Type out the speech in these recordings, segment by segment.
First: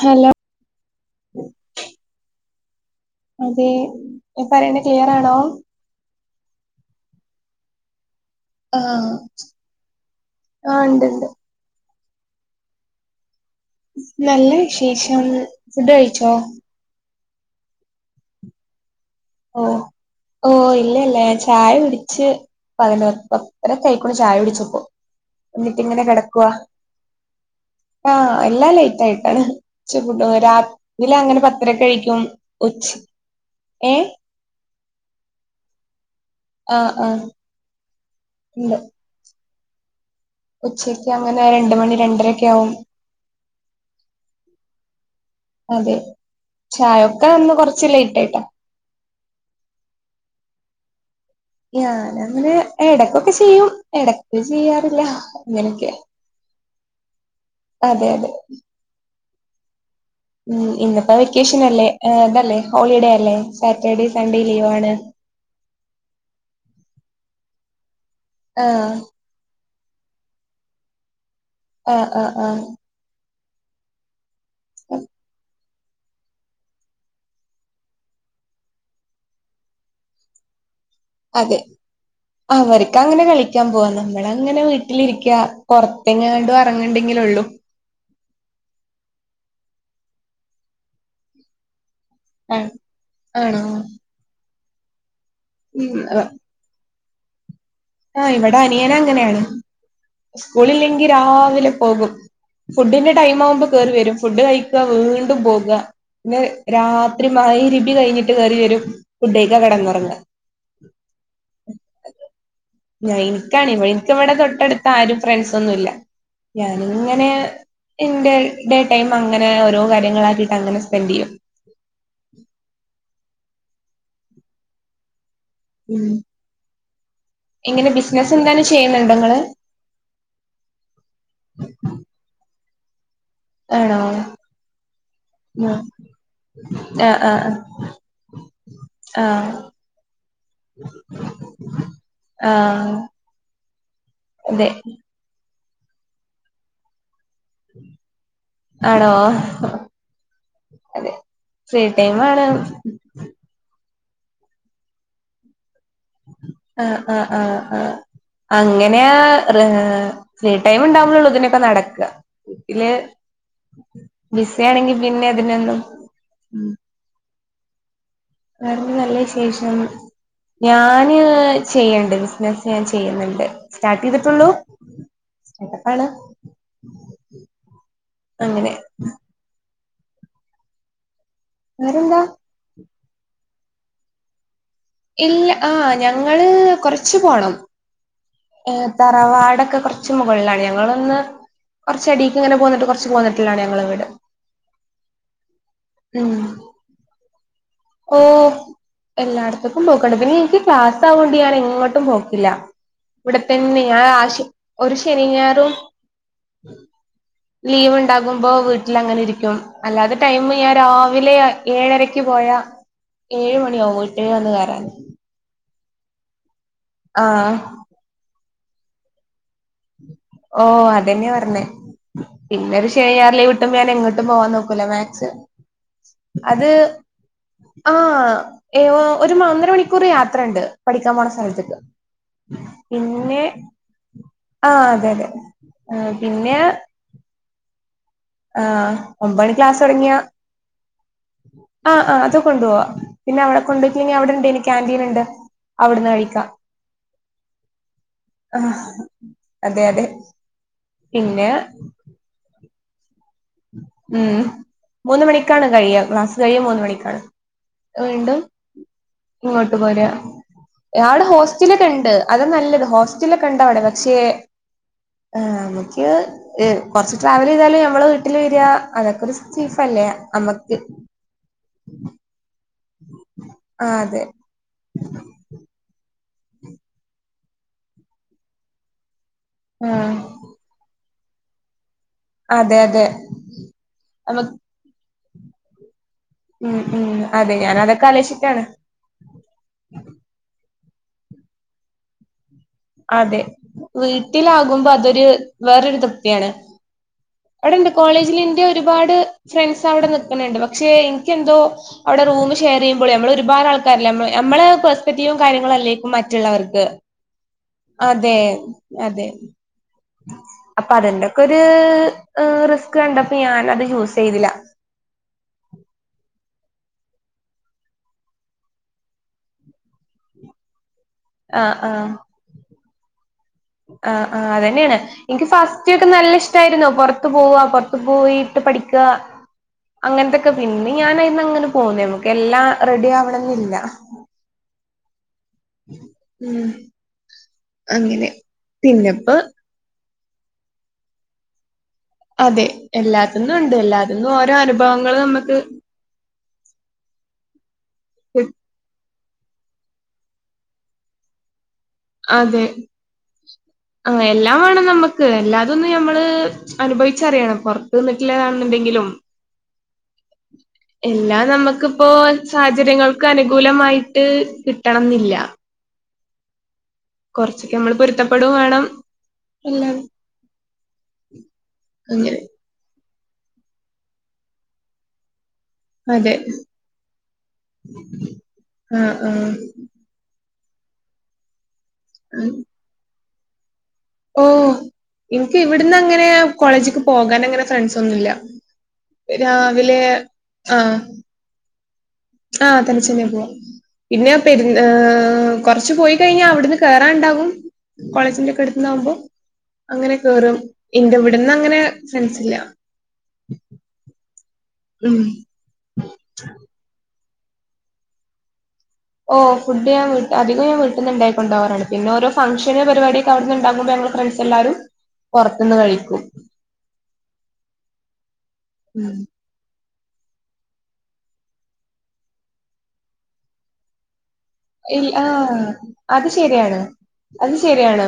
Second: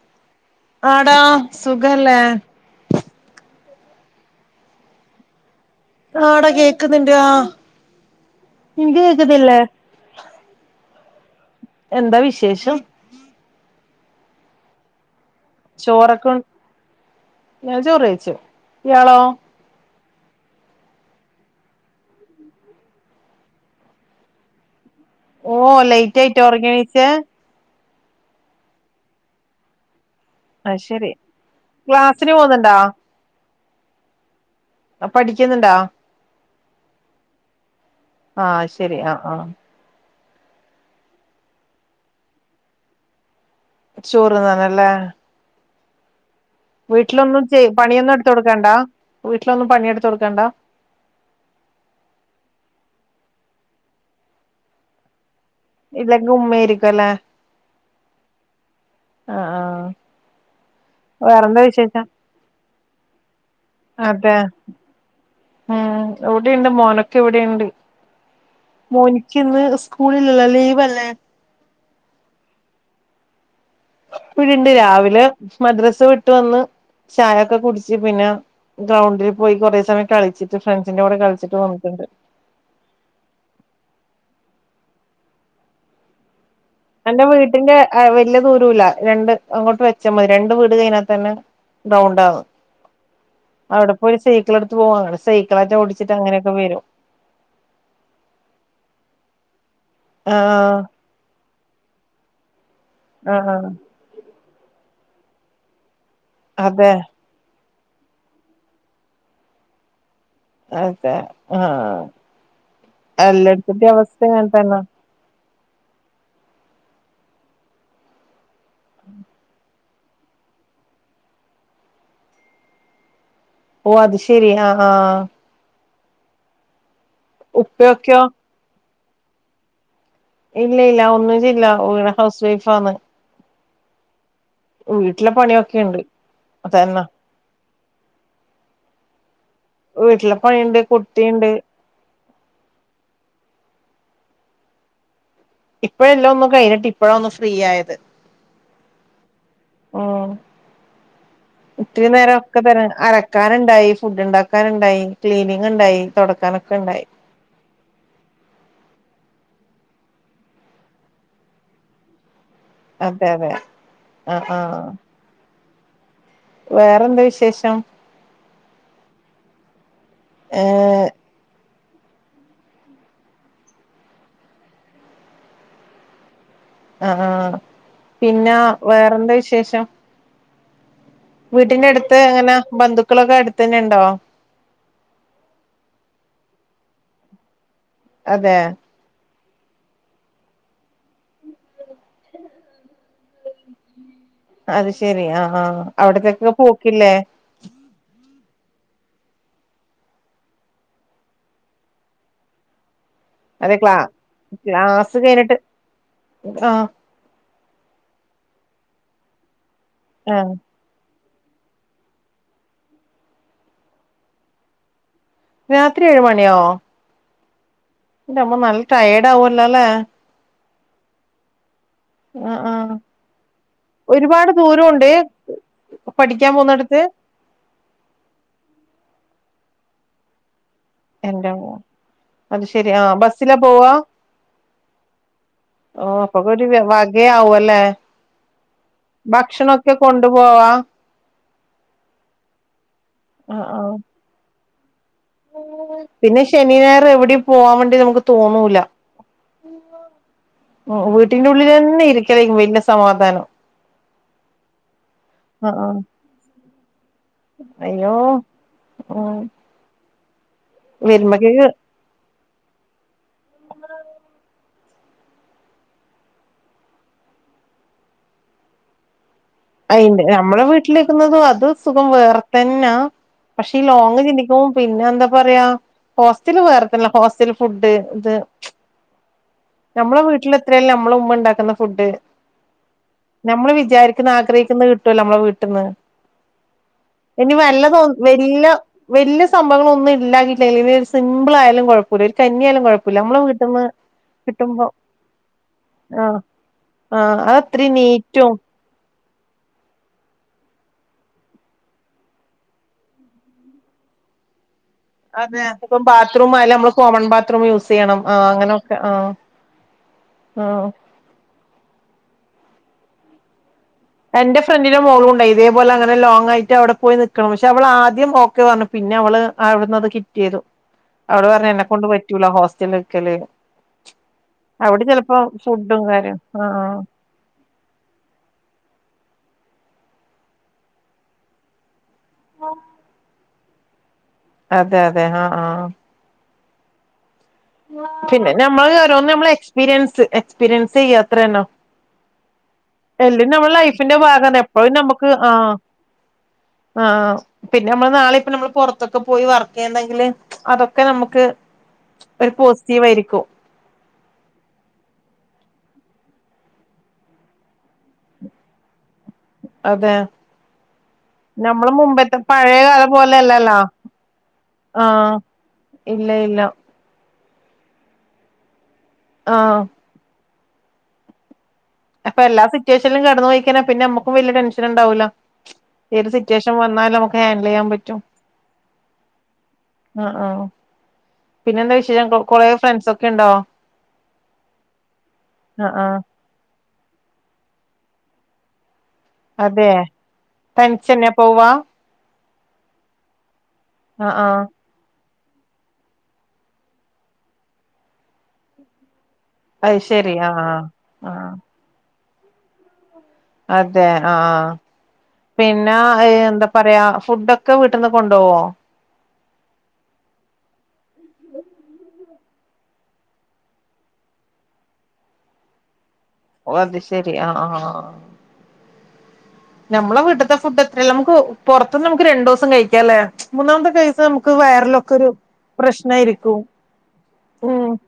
Hello ആടാ സുഖല്ലേ അതെ എ പറയണ ക്ലിയറാണോ ആട കേക്കുന്നുണ്ട് ആഹ് ആഹ് ആഹ് ഉണ്ട്ണ്ട് എന്താ വിശേഷം നല്ല വിശേഷം ഫുഡ് ചോറൊക്കെ കഴിച്ചോ ഉം ഞൻ ചോറ്യ്ച്ചു ഇയാളോ ഓഹ് ഓഹ് ഇല്ലല്ല ഞൻ ചായ കുടിച്ച് പതിന പത്രരക്കയിക്കോണ്ട് ചായ കുടിച്ചപ്പോ ഓ എന്നിട്ട്ങ്ങനെ ലേറ്റ് ആയിട്ട് കിടക്കവാ ഉറങ്ങിണീച്ചേ ആഹ് എല്ല ലേറ്റ് ആയിട്ടാന് [unintelligible] അത് ശരി രാത്രിലങ്ങനെ പത്തര്ക്ക് കഴിക്കും ക്ലാസ്സിന് പോകുന്നുണ്ടാ ഉച്ച ഏഹ് ആഹ് പഠിക്കുന്നുണ്ടാ ആഹ് ആഹ് ആഹ് ഉണ്ട് ശരി ആഹ് ആഹ് ഉച്ചക്ക് അങ്ങനെ രണ്ട മണി രണ്ടരൊക്കെ ആകും ചോറ്ന്നനല്ലേ അതെ ചായൊക്കെ വീട്ടിലൊന്നും ഇന്ന് കൊറച്ച് പണിയൊന്നും ലേറ്റ് എടുത്ത ആയിട്ടാ കൊടുക്കണ്ടാ വീട്ടിലൊന്നും പണിയെടുത്തടുക്കണ്ടാ ഞാനങ്ങനെ ഇടക്കൊക്കെ ചെയ്യും ഇടക്ക് ചെയ്യാറില്ല അങ്ങനൊക്കെ ഇല്ലങ്കി ഉമ്മാരിക്കല്ലേ അതെ അതെ ആഹ് ആഹ് ഉം ഇന്നപ്പോ വെക്കേഷൻ അല്ലേ ഇതല്ലേ ഹോളിഡേ അല്ലേ സാറ്റർഡേ അതെ സൺഡേ ലീവ് ആണ് ഉം എവിടെുണ്ട് മോനൊക്കെ ഇവിടെുണ്ട് ആഹ് മോൻ എന്ന് സ്കൂളില്ലല്ലോ ലീവല്ലേ ആഹ് ആഹ് ആഹ് ഇവടണ്ട് രാവിലെ മദ്രസ് വിട്ട് വന്ന് ചായൊക്ക കുടിച്ച് പിന്നെ ഗ്രൗണ്ടില് പോയി കോറെ സമയം കളിച് ഫ്രണ്ട്സിന്റെ കൂടെ കൾച്ട്ട് വന്നിട്ട്ണ്ട് അവര്ക്ക് അങ്ങനെ കളിക്ക്യാം പോവാലോ ഇവടെ അങ്ങനെ വീട്ടിലിരിക്യ പൊർത്തെങ്ങാണ്ടോ എന്റെ വീട്ടിന്റെ വല്ല്യ ദൂരുല്ല രണ്ട് അങ്ങോട്ട് വെച്ചാ മതി രണ്ട് വീട് കഴിഞ്ഞാ തന്നെ ഗൗണ്ടാണ് ആഹ് ആണോ അവ്ട പോഴി ഒരു സൈക്കിള് ഇട്ത്ത് പോവാ അങ്ങനെ സൈക്കിളറ്റ ഉം ഓടിച്ചിട്ട് അങ്ങനെയേക്കെ വരും ആ ഇവട അനിയനങ്ങനെണ് ആഹ് സ്കൂളില്ലെങ്കി രാവിലെ പോകും ഫുഡിന്റെ ടൈമ് ആവുമ്പോ ആഹ് കേറി വരും ഫുഡ് കഴിക്ക വീണ്ടും പോക പിന്നെ രാ അതെ ത്തിരി മഗ് രിബി കഴിഞ്ഞിട്ട് കെറി വരും ഫുഡയിക്കാ കെടന്നൊറങ്ങ അതെ ആ ഞാ ഇൻക്കാണ് ഇൻക്ക് ഇവടെ അങ്ങനെ തന്നെ തൊട്ടട്ത്ത ആരും ഫ്രണ്ട്സ് ഒന്നുല്ല ഞാനിങ്ങനെ ഇന്റെ ഡേ ടൈമ് അങ്ങനെ ഓരോ കാര്യങ്ങളാക്കിയിട്ട് അങ്ങനെ സ്പെൻഡ് ചെയ്യും ഓ അത് ശരി ആ ആ ഉം എങ്ങനെ ഉപ്പയൊക്കെയോ ബിസ്നസ് എന്തേലും ചെയ്യ്ന്ന്ണ്ടോ ഇങ്ങള് ഇല്ല ഇല്ല ഒന്നും ചെയ്യ്ല്ല ഇവടെ ഹൗസ് വൈഫ ആന്ന് ആണോ വീട്ടിലെ ഉം പണിയൊക്കെണ്ട് അതന്നെ ആ ആ ആ ആ വീട്ടിലെ പണിണ്ട് കുട്ടിണ്ട് ആ അതെ ഇപ്പഴെല്ലോം ഒന്ന് കഴിഞ്ഞിട്ട് ഇപ്പഴ ഒന്ന് ഫ്രീ ആയത് ആണോ ഉം അതെ ഫ്രീ ഇത്തിരി ടൈം നേരം ഒക്ക ആണ് തരാ അല ക്കാന്ണ്ടായി ഫുഡ് ഇണ്ടാക്കാന്ണ്ടായി ക്ലീനിങ് ഇണ്ടായി ആ ആ ആ ആ അങ്ങെനാ ഫ്രീ ടൈമ് ഇണ്ടാവുമ്പളോള്ളൂ ഇതിന ഒക്ക നടക്ക വീട്ടില് അതെ അതെ ആ ആ ബിസി ആണെങ്കി പിന്നെ അതിനൊന്നും വേറെ എന്താ വിശേഷം വേറെ നല്ല ശേഷം ഏ ഞാന് ചെയ്യ്ണ്ട് ബിസ്നസ്സ് ഞാൻ ചെയ്യുന്ന്ണ്ട് സ്റ്റാർട്ട് ചെയ്തിട്ടുള്ളൂ എതപ്പാണ് ആ ആ പിന്ന വേറെന്താ വിശേഷം വീട്ട്ന്റെ എട്ത്ത് വേറെന്താ എങ്ങന ബന്ധുക്കളൊക്ക അട്ത്ത്ന്നെ ഇണ്ടോ ഇല്ല ആ ഞങ്ങള് കൊർച്ച് പോണം അതെ തറവാടക്കെ കൊർച്ച് മുകൾലാണ് ഞങ്ങളൊന്ന് കൊർച്ച അടീക്ക് ഇങ്ങനെ പോന്നിട്ട് കൊർച്ച് പോന്നി ട്ടിലാ ഞങ്ങള വീട് അത് ശരി ആ ആ ഉം അവ്ടത്തെക്കെക്ക പോക്കില്ലേ ഓ എല്ലാട്ത്ത്ക്കും പോക്ക്ണ്ട് പിന്നെ ഇൻക്ക് ക്ലാസ് ആവോണ്ട് ഞാന് എങ്ങട്ടും പോക്കില്ല ഇവടെ അതെ തന്നെ ക്ലാ ഞാ ആഷി ഒരു ക്ലാസ് ശനിം കഴിഞ്ഞിട്ട് ഞായറും ആ ലീവ് ഇണ്ടാകുമ്പോ വീട്ടില് അങ്ങനെ ഇരിക്കും അല്ലാതെ ആ ടൈമ് ഞാൻ രാവിലെ ഏഴരക്ക് പോയാ ഏയ്‌ മണിയാവും വീട്ട്ല് വന്ന് കേറാന് രാത്രി ഏഴ് മണി ആവോ ആ ഇന്റ മ്മോ നൽ ടയേഡ് ആവോല്ലോ ലെ ഓഹ് അതന്നെ പറഞ്ഞേ ആ ആ പിന്നെരു ശനിഞായറ് ലീവ്ട്ടുമ്പ ഞാൻ എങ്ങട്ടും പോവാൻ ഒരുപാട് നോക്കൂല ദൂരമുണ്ട് മാക്സി പഠിക്കാൻ പോന്നടുത്ത് ആഹ് ഏഹ് ഒരു ഒന്നര മണിക്കൂർ യാത്രണ്ട് പഠിക്കാൻ പോണ എന്റമ്മോ സ്ഥലത്ത്ക്ക് അത് ശെരി ആ പിന്നെ ബസ്സിലാ പോവാ ആഹ് അതെ അതെ ഓഹ് പിന്നെ അപ്പൊക്കൊരു വകേ ആവുല്ലേ ആഹ് ഒമ്പത് മണി ക്ലാസ് ഭക്ഷണൊക്കെ തുടങ്ങിയ കൊണ്ടു പോവാ ആഹ് ആഹ് അത് കൊണ്ട് പോവാ ആ പിന്നെവിടെ ആ കൊണ്ട് പോയി അവിടെണ്ട് കാന്റീൻ ഉണ്ട് അവിടുന്ന് പിന്നെ കഴിക്കാം ശനി ഞായറ് എവിടെ പോവാൻ വേണ്ടി നമുക്ക് തോന്നൂല ആഹ് അതെ അതെ ഉം വീട്ടിന്റെ പിന്നെ ഉള്ളിലെന്നെ ഇരിക്കല വലിയ സമാധാനം ഉം മൂന്ന് മണിക്കാണ് ആ ആ കഴിയ ക്ലാസ് കഴിയ മൂന്ന് മണിക്കാണ് അയ്യോ വീണ്ടും ഉം ഇങ്ങോട്ട് പോരാ അവിടെ വരുമ്പക്കേക്ക് ഹോസ്റ്റലൊക്കെണ്ട് അതാ നല്ലത് ഹോ സ്റ്റലൊക്കെണ്ടവിടെ പക്ഷേ ആഹ് നമുക്ക് കുറച്ച് ട്രാവൽ ചെയ്താലും ഞമ്മള് വീട്ടില് വരിക അതൊക്കെരു സേഫല്ലേ അയിന്റെ നമ്മളെ നമുക്ക് വീട്ടിലിരിക്കുന്നതും അത് സുഖം വേറെ തന്നാ പക്ഷെ ഈ ആഹ് അതെ ലോങ്ങ് ചിന്തിക്കുമ്പം പിന്നെ എന്താ പറയാ ഹോസ്റ്റല് വേറത്തന്നെ ഹോസ്റ്റൽ ഫുഡ് ഇത് ആഹ് നമ്മളെ വീട്ടില് എത്രയാലും നമ്മളെ ഉമ്മ ഉണ്ടാക്കുന്ന ഫുഡ് അതെ അതെ നമ്മള് വിചാരിക്കുന്ന നമ ആ കിട്ടുവല്ലോ നമ്മളെ വീട്ടിൽന്ന് ഉം ഉം ഇനി അതെ ഞാൻ വല്ലോ അതൊക്കെ ആലോചിച്ചിട്ടാണ് വല്ല വലിയ സംഭവങ്ങളൊന്നും ഇല്ലാക്കിട്ടില്ല ഇനി ഒരു സിമ്പിൾ ആയാലും കുഴ പ്പല്ല കഞ്ഞിയാലും കുഴപ്പല്ല നമ്മളെ അതെ വീട്ട്ന്ന് കിട്ടുമ്പോ വീട്ടിലാകുമ്പോ അതൊരു വേറൊരു ആഹ് തൃപ്തിയാണ്. ആഹ് അവിടെണ്ട് അതത്രീം കോളേജിൽ നീറ്റും ഇന്റെ ഒരുപാട് ഫ്രണ്ട്സ് അവിടെ നിക്കുന്നുണ്ട് പക്ഷെ എനിക്കെന്തോ അവിടെ റൂം ഷെയർ ചെയ്യുമ്പോളെ നമ്മള് ഒരുപാട് ആൾക്കാരില്ലെ നമ്മ നമ്മള് തിയും കാര്യങ്ങളും അല്ലേക്കും മറ്റുള്ളവർക്ക് കോമൻ ബാത്റൂമ് യൂസ് ചെയ്യണം അതെ ആഹ് അങ്ങനൊക്കെ അതെ ആഹ് ആഹ് അപ്പം അതിന്റെക്കൊരു റിസ്ക് കണ്ടപ്പം ഞാനത് യൂസ്... ചെയ്തില്ല. എന്റെ ഫ്രണ്ടിന്റെ മോളുണ്ട് ഇതേപലെങ്ങനെ ലോങ്ങായിട്ട് അവിടെ പോയി നിക്കണം. പക്ഷെ അവള് ആദ്യം ഓക്കെ പറഞ്ഞു പിന്നെ അവള് അവിടുന്ന് അത് കിറ്റിയ്തു അവള് പറഞ്ഞു ആഹ് എന്നെക്കൊണ്ട് ആഹ് പറ്റൂല ഹോസ്റ്റല് നിക്കല് ആഹ് ആഹ് അതന്നെയാണ് അവിടെ ചെലപ്പോ ഇൻക്ക് ഫസ്റ്റ് ഫുഡും ഒക്കെ നല്ല കാര്യം ആ ഇഷ്ട്ടായിരൂന്നു പൊറ പൊറത്തു പോവാ പൊറത്ത് പോയിട്ട് പഠിക്ക അങ്ങനത്തൊക്കെ പിന്നെ ഞാനായിന്നങ്ങനെ പോന്നു നമുക്ക് എല്ലാം റെഡിയാവണന്നില്ല അതെ അതെ ആഹ് ആഹ് ഉം അങ്ങനെ പിന്നെ നമ്മള് ഓരോന്ന് പിന്നെപ്പോ നമ്മളെ എക്സ്പീരിയൻസ് എക്സ്പീരിയൻസ് ചെയ്യ അത്രന്നെ അതെ. എല്ലാം എല്ലാത്തിന്നും നമ്മളെ ഉണ്ട് ലൈഫിന്റെ എല്ലാത്തിന്നും ഓരോ ഭാഗാണ് എപ്പോഴും അനുഭവങ്ങൾ നമ്മക്ക്.. ആഹ് പിന്നെ നമ്മള് നാളെ കി ഇപ്പം നമ്മള് പൊറത്തൊക്കെ പോയി വർക്ക് ചെയ്യുന്നെങ്കിൽ അതൊക്കെ നമുക്ക് ഒരു അതെ പോസിറ്റീവ് ആയിരിക്കും ആഹ് എല്ലാം വേണം നമ്മക്ക് എല്ലാതൊന്ന് ഞമ്മള് അനുഭവിച്ചറിയാണം പൊറത്ത്ന്നിട്ടില്ലതാണെന്നുണ്ടെങ്കിലും അതെ എല്ലാം നമ്മള് നമുക്പ്പോ മുമ്പത്തെ പഴയ കാലം സാഹചര്യങ്ങൾക്ക് പോലെയല്ലല്ലോ അനുകൂലമായിട്ട് ആ കിട്ടണംന്നില്ല ഇല്ല ഇല്ല കൊറച്ചൊക്കെ നമ്മള് പൊരുത്തപ്പെടും വേണം ആഹ് പിന്നെ ഉം അപ്പൊ എല്ലാ സിറ്റുവേഷനും കടന്ന്പോയികയ്ഞ പിന്നെ നമ്മുകും വല്യ ടെൻഷൻ ഉണ്ടാവൂല്ല ഏത് അതെ സിറ്റുവേഷൻ വന്നാലും നമുക്ക് ഹാൻഡിൽ ചെയ്യാൻ പറ്റും ആഹ് ആഹ് ആ ആഹ് പിന്നെ എന്താ വിശേഷം കൊറെ ഫ്രണ്ട്സ് ഒക്കെ ഉണ്ടോ ഓ എനിക്ക് ആഹ് ഇവിടന്ന് ആഹ് അങ്ങനെ കോളേജ്ക്ക് പോകാൻ അങ്ങനെ ഫ്രണ്ട്സ് ഒന്നുല്ല രാവിലെ ആഹ് പോവാം ആഹ് തനിച്ചെന്നെ പോവാം പിന്നെ ആഹ് പെ ആഹ് കുറച്ച് പോയി കഴിഞ്ഞാൽ അവിടുന്ന് കേറാണ്ടാകും കോളേജിന്റെ ഒക്കെ അടുത്ത്ന്നാവുമ്പോ അത് അങ്ങനെ ശരി കേറും ആഹ് ആഹ് ഇന്റെ ഇവിടന്ന് ആഹ് അങ്ങനെ ഫ്രണ്ട്സി ഇല്ല അതെ ആഹ് ആ പിന്നെ എന്താ പറയാ ഫുഡൊക്കെ വീട്ടിൽ നിന്ന് കൊണ്ടുപോവോ ഓ ഫുഡ് ഞാൻ അധികം ഞാൻ വീട്ടിന്ന് ഇണ്ടാകി കൊണ്ടാകാറാണ് പിന്നെ ഓരോ ഫംങ്ഷന് പരിപാടി അവിട്ന്ന് ഉണ്ടാകുമ്പോ ഞങ്ങള് ഫ്രണ്ട്സ് എല്ലാരും പൊറത്ത്‌ന്ന് കഴിക്കും ഓ അത് ശരി ആഹ് ആഹ് ഉം നമ്മളെ വിട്ട്ത്തെ ഫുഡ് എത്രല്ല നമുക്ക് പുറത്ത്ന്ന് നമുക്ക് രണ്ടു ദിവസം കഴിക്കാംല്ലേ മൂന്നാമത്തെ കൈസ് ഇല്ല ആ അത് ശരിയാണ് അത് ഉം ശരിയാണ്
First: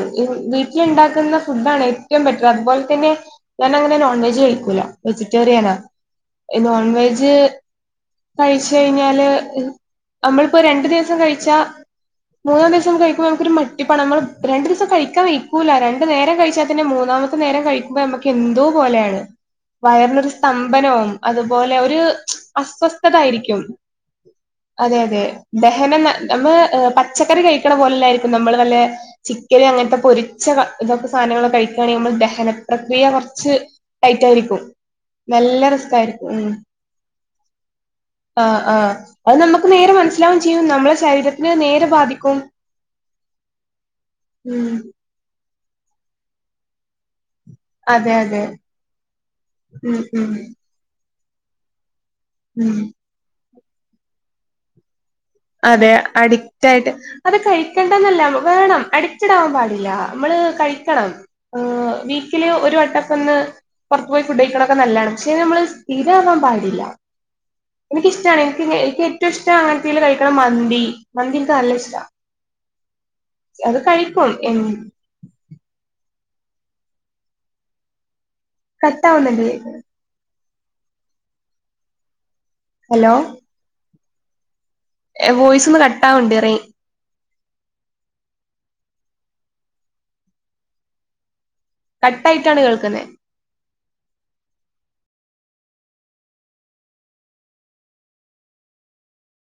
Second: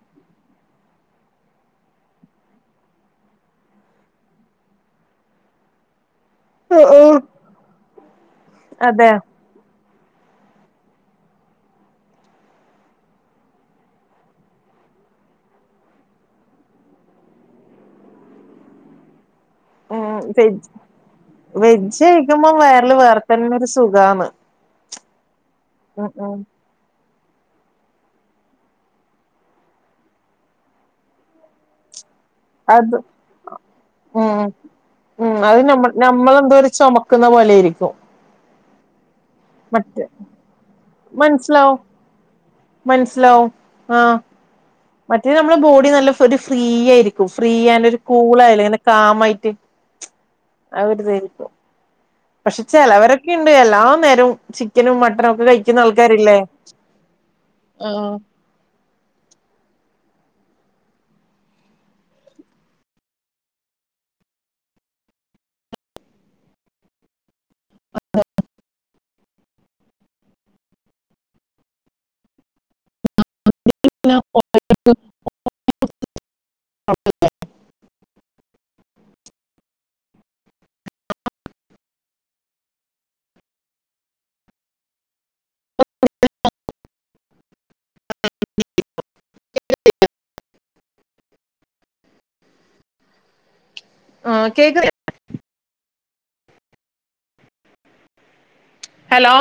വീട്ടില് ഇണ്ടാക്കുന്ന ഫുഡാണ് ഏറ്റവും ബെറ്റർ. അതുപോലെ തന്നെ ഞാൻ അങ്ങനെ നോൺ വെജ് കഴിക്കൂല വെജിറ്റേറിയനാ നോൺ ആഹ് ആഹ് വെജ് കഴിച്ച് അതെ കഴിഞ്ഞാല് നമ്മളിപ്പോ രണ്ടു ദിവസം കഴി ച്ച മൂന്നാം ദിവസം കഴിക്കുമ്പോ നമുക്ക് ഒരു മടിപ്പാണ് നമ്മള് രണ്ട് ദിവസം കഴിക്കാൻ വെഴിക്കൂല്ല രണ്ടു നേരം കഴിച്ചാൽ തന്നെ മൂന്നാമ രണ്ട് നേരം കഴിക്കുമ്പം നമ്മക്ക് എന്തോ പോലെയാണ് ഉം വയറിനൊരു വെജ് സ്തംഭനവും അതുപോലെ ഒരു വെജ് കഴിക്കുമ്പോ വയറില് വേറെ തന്നെ അസ്വസ്ഥതായിരിക്കും ഒരു സുഖാണ് അതെ അതെ. ദഹനം ഉം ഉം നമ്മ പച്ചക്കറി കഴിക്കണ പോലെല്ലായിരിക്കും നമ്മള് നല്ല ചിക്കന് അങ്ങൻത്തെ പൊരിച്ച ഇതൊക്കെ സാധനങ്ങളൊക്ക കഴിക്കുകയാണെങ്കിൽ നമ്മൾ ദഹന അത് പ്രക്രിയ കൊറച്ച് ടൈറ്റ് ഉം ആയിരിക്കും ഉം അത് നല്ല നമ്മ റിസ്ക് ആയിരിക്കും നമ്മളെന്തോ ചൊ മക്കുന്ന പോലെ ആയിരിക്കും ആ ആഹ് അത് നമ്മക്ക് നേരെ മനസ്സിലാവും ചെയ്യും നമ്മളെ ശരീരത്തിന് മനസിലാവും നേരെ ബാധിക്കും മനസിലാവും ആഹ് ഉം മറ്റേ നമ്മുടെ ബോഡി നല്ല ഒരു ഫ്രീ ആയിരിക്കും. ഫ്രീ ആൻ ഒരു അതെ അതെ കൂളായ്ലെ ഇങ്ങനെ കാമായിട്ട് ഉം ഉം ആ ഒരു ഇതായിരിക്കും. പക്ഷെ ഉം ചെലവരൊക്കെ ഉണ്ട് എല്ലാ നേരവും ചിക്കനും മട്ടനും ഒക്കെ കഴിക്കുന്ന അതെ ആൾക്കാരില്ലേ അഡിക്റ്റ് ആയിട്ട് അത് ആഹ് കഴിക്കണ്ടന്നല്ല വേണം അഡിക്റ്റഡ് ആവാൻ പാടില്ല നമ്മള് കഴിക്കണം വീക്കില് ഒരു വട്ടക്കൊന്ന് പുറത്ത് പോയി ഫുഡ് കഴിക്കണൊക്കെ നല്ലതാണ് പക്ഷെ നമ്മൾ സ്ഥീരാവാൻ പാടില്ല. എനിക്ക് ഇഷ്ടാണ് എനിക്ക് എനിക്ക് ഏറ്റവും ഇഷ്ട അങ്ങനെയുള്ള കഴി മന്തി മന്തി ഇൻക്ക് നല്ല ഇഷ്ട അത് ഹലോ കഴിക്കും എ [inaudible] കട്ടാവുന്നുണ്ട് ഹലോ വോയിസ് ഒന്ന് കട്ടാവുണ്ട് റെയ് കട്ടായിട്ടാണ് കേൾക്കുന്നെ ആഹ് കേക്ക് ഹലോ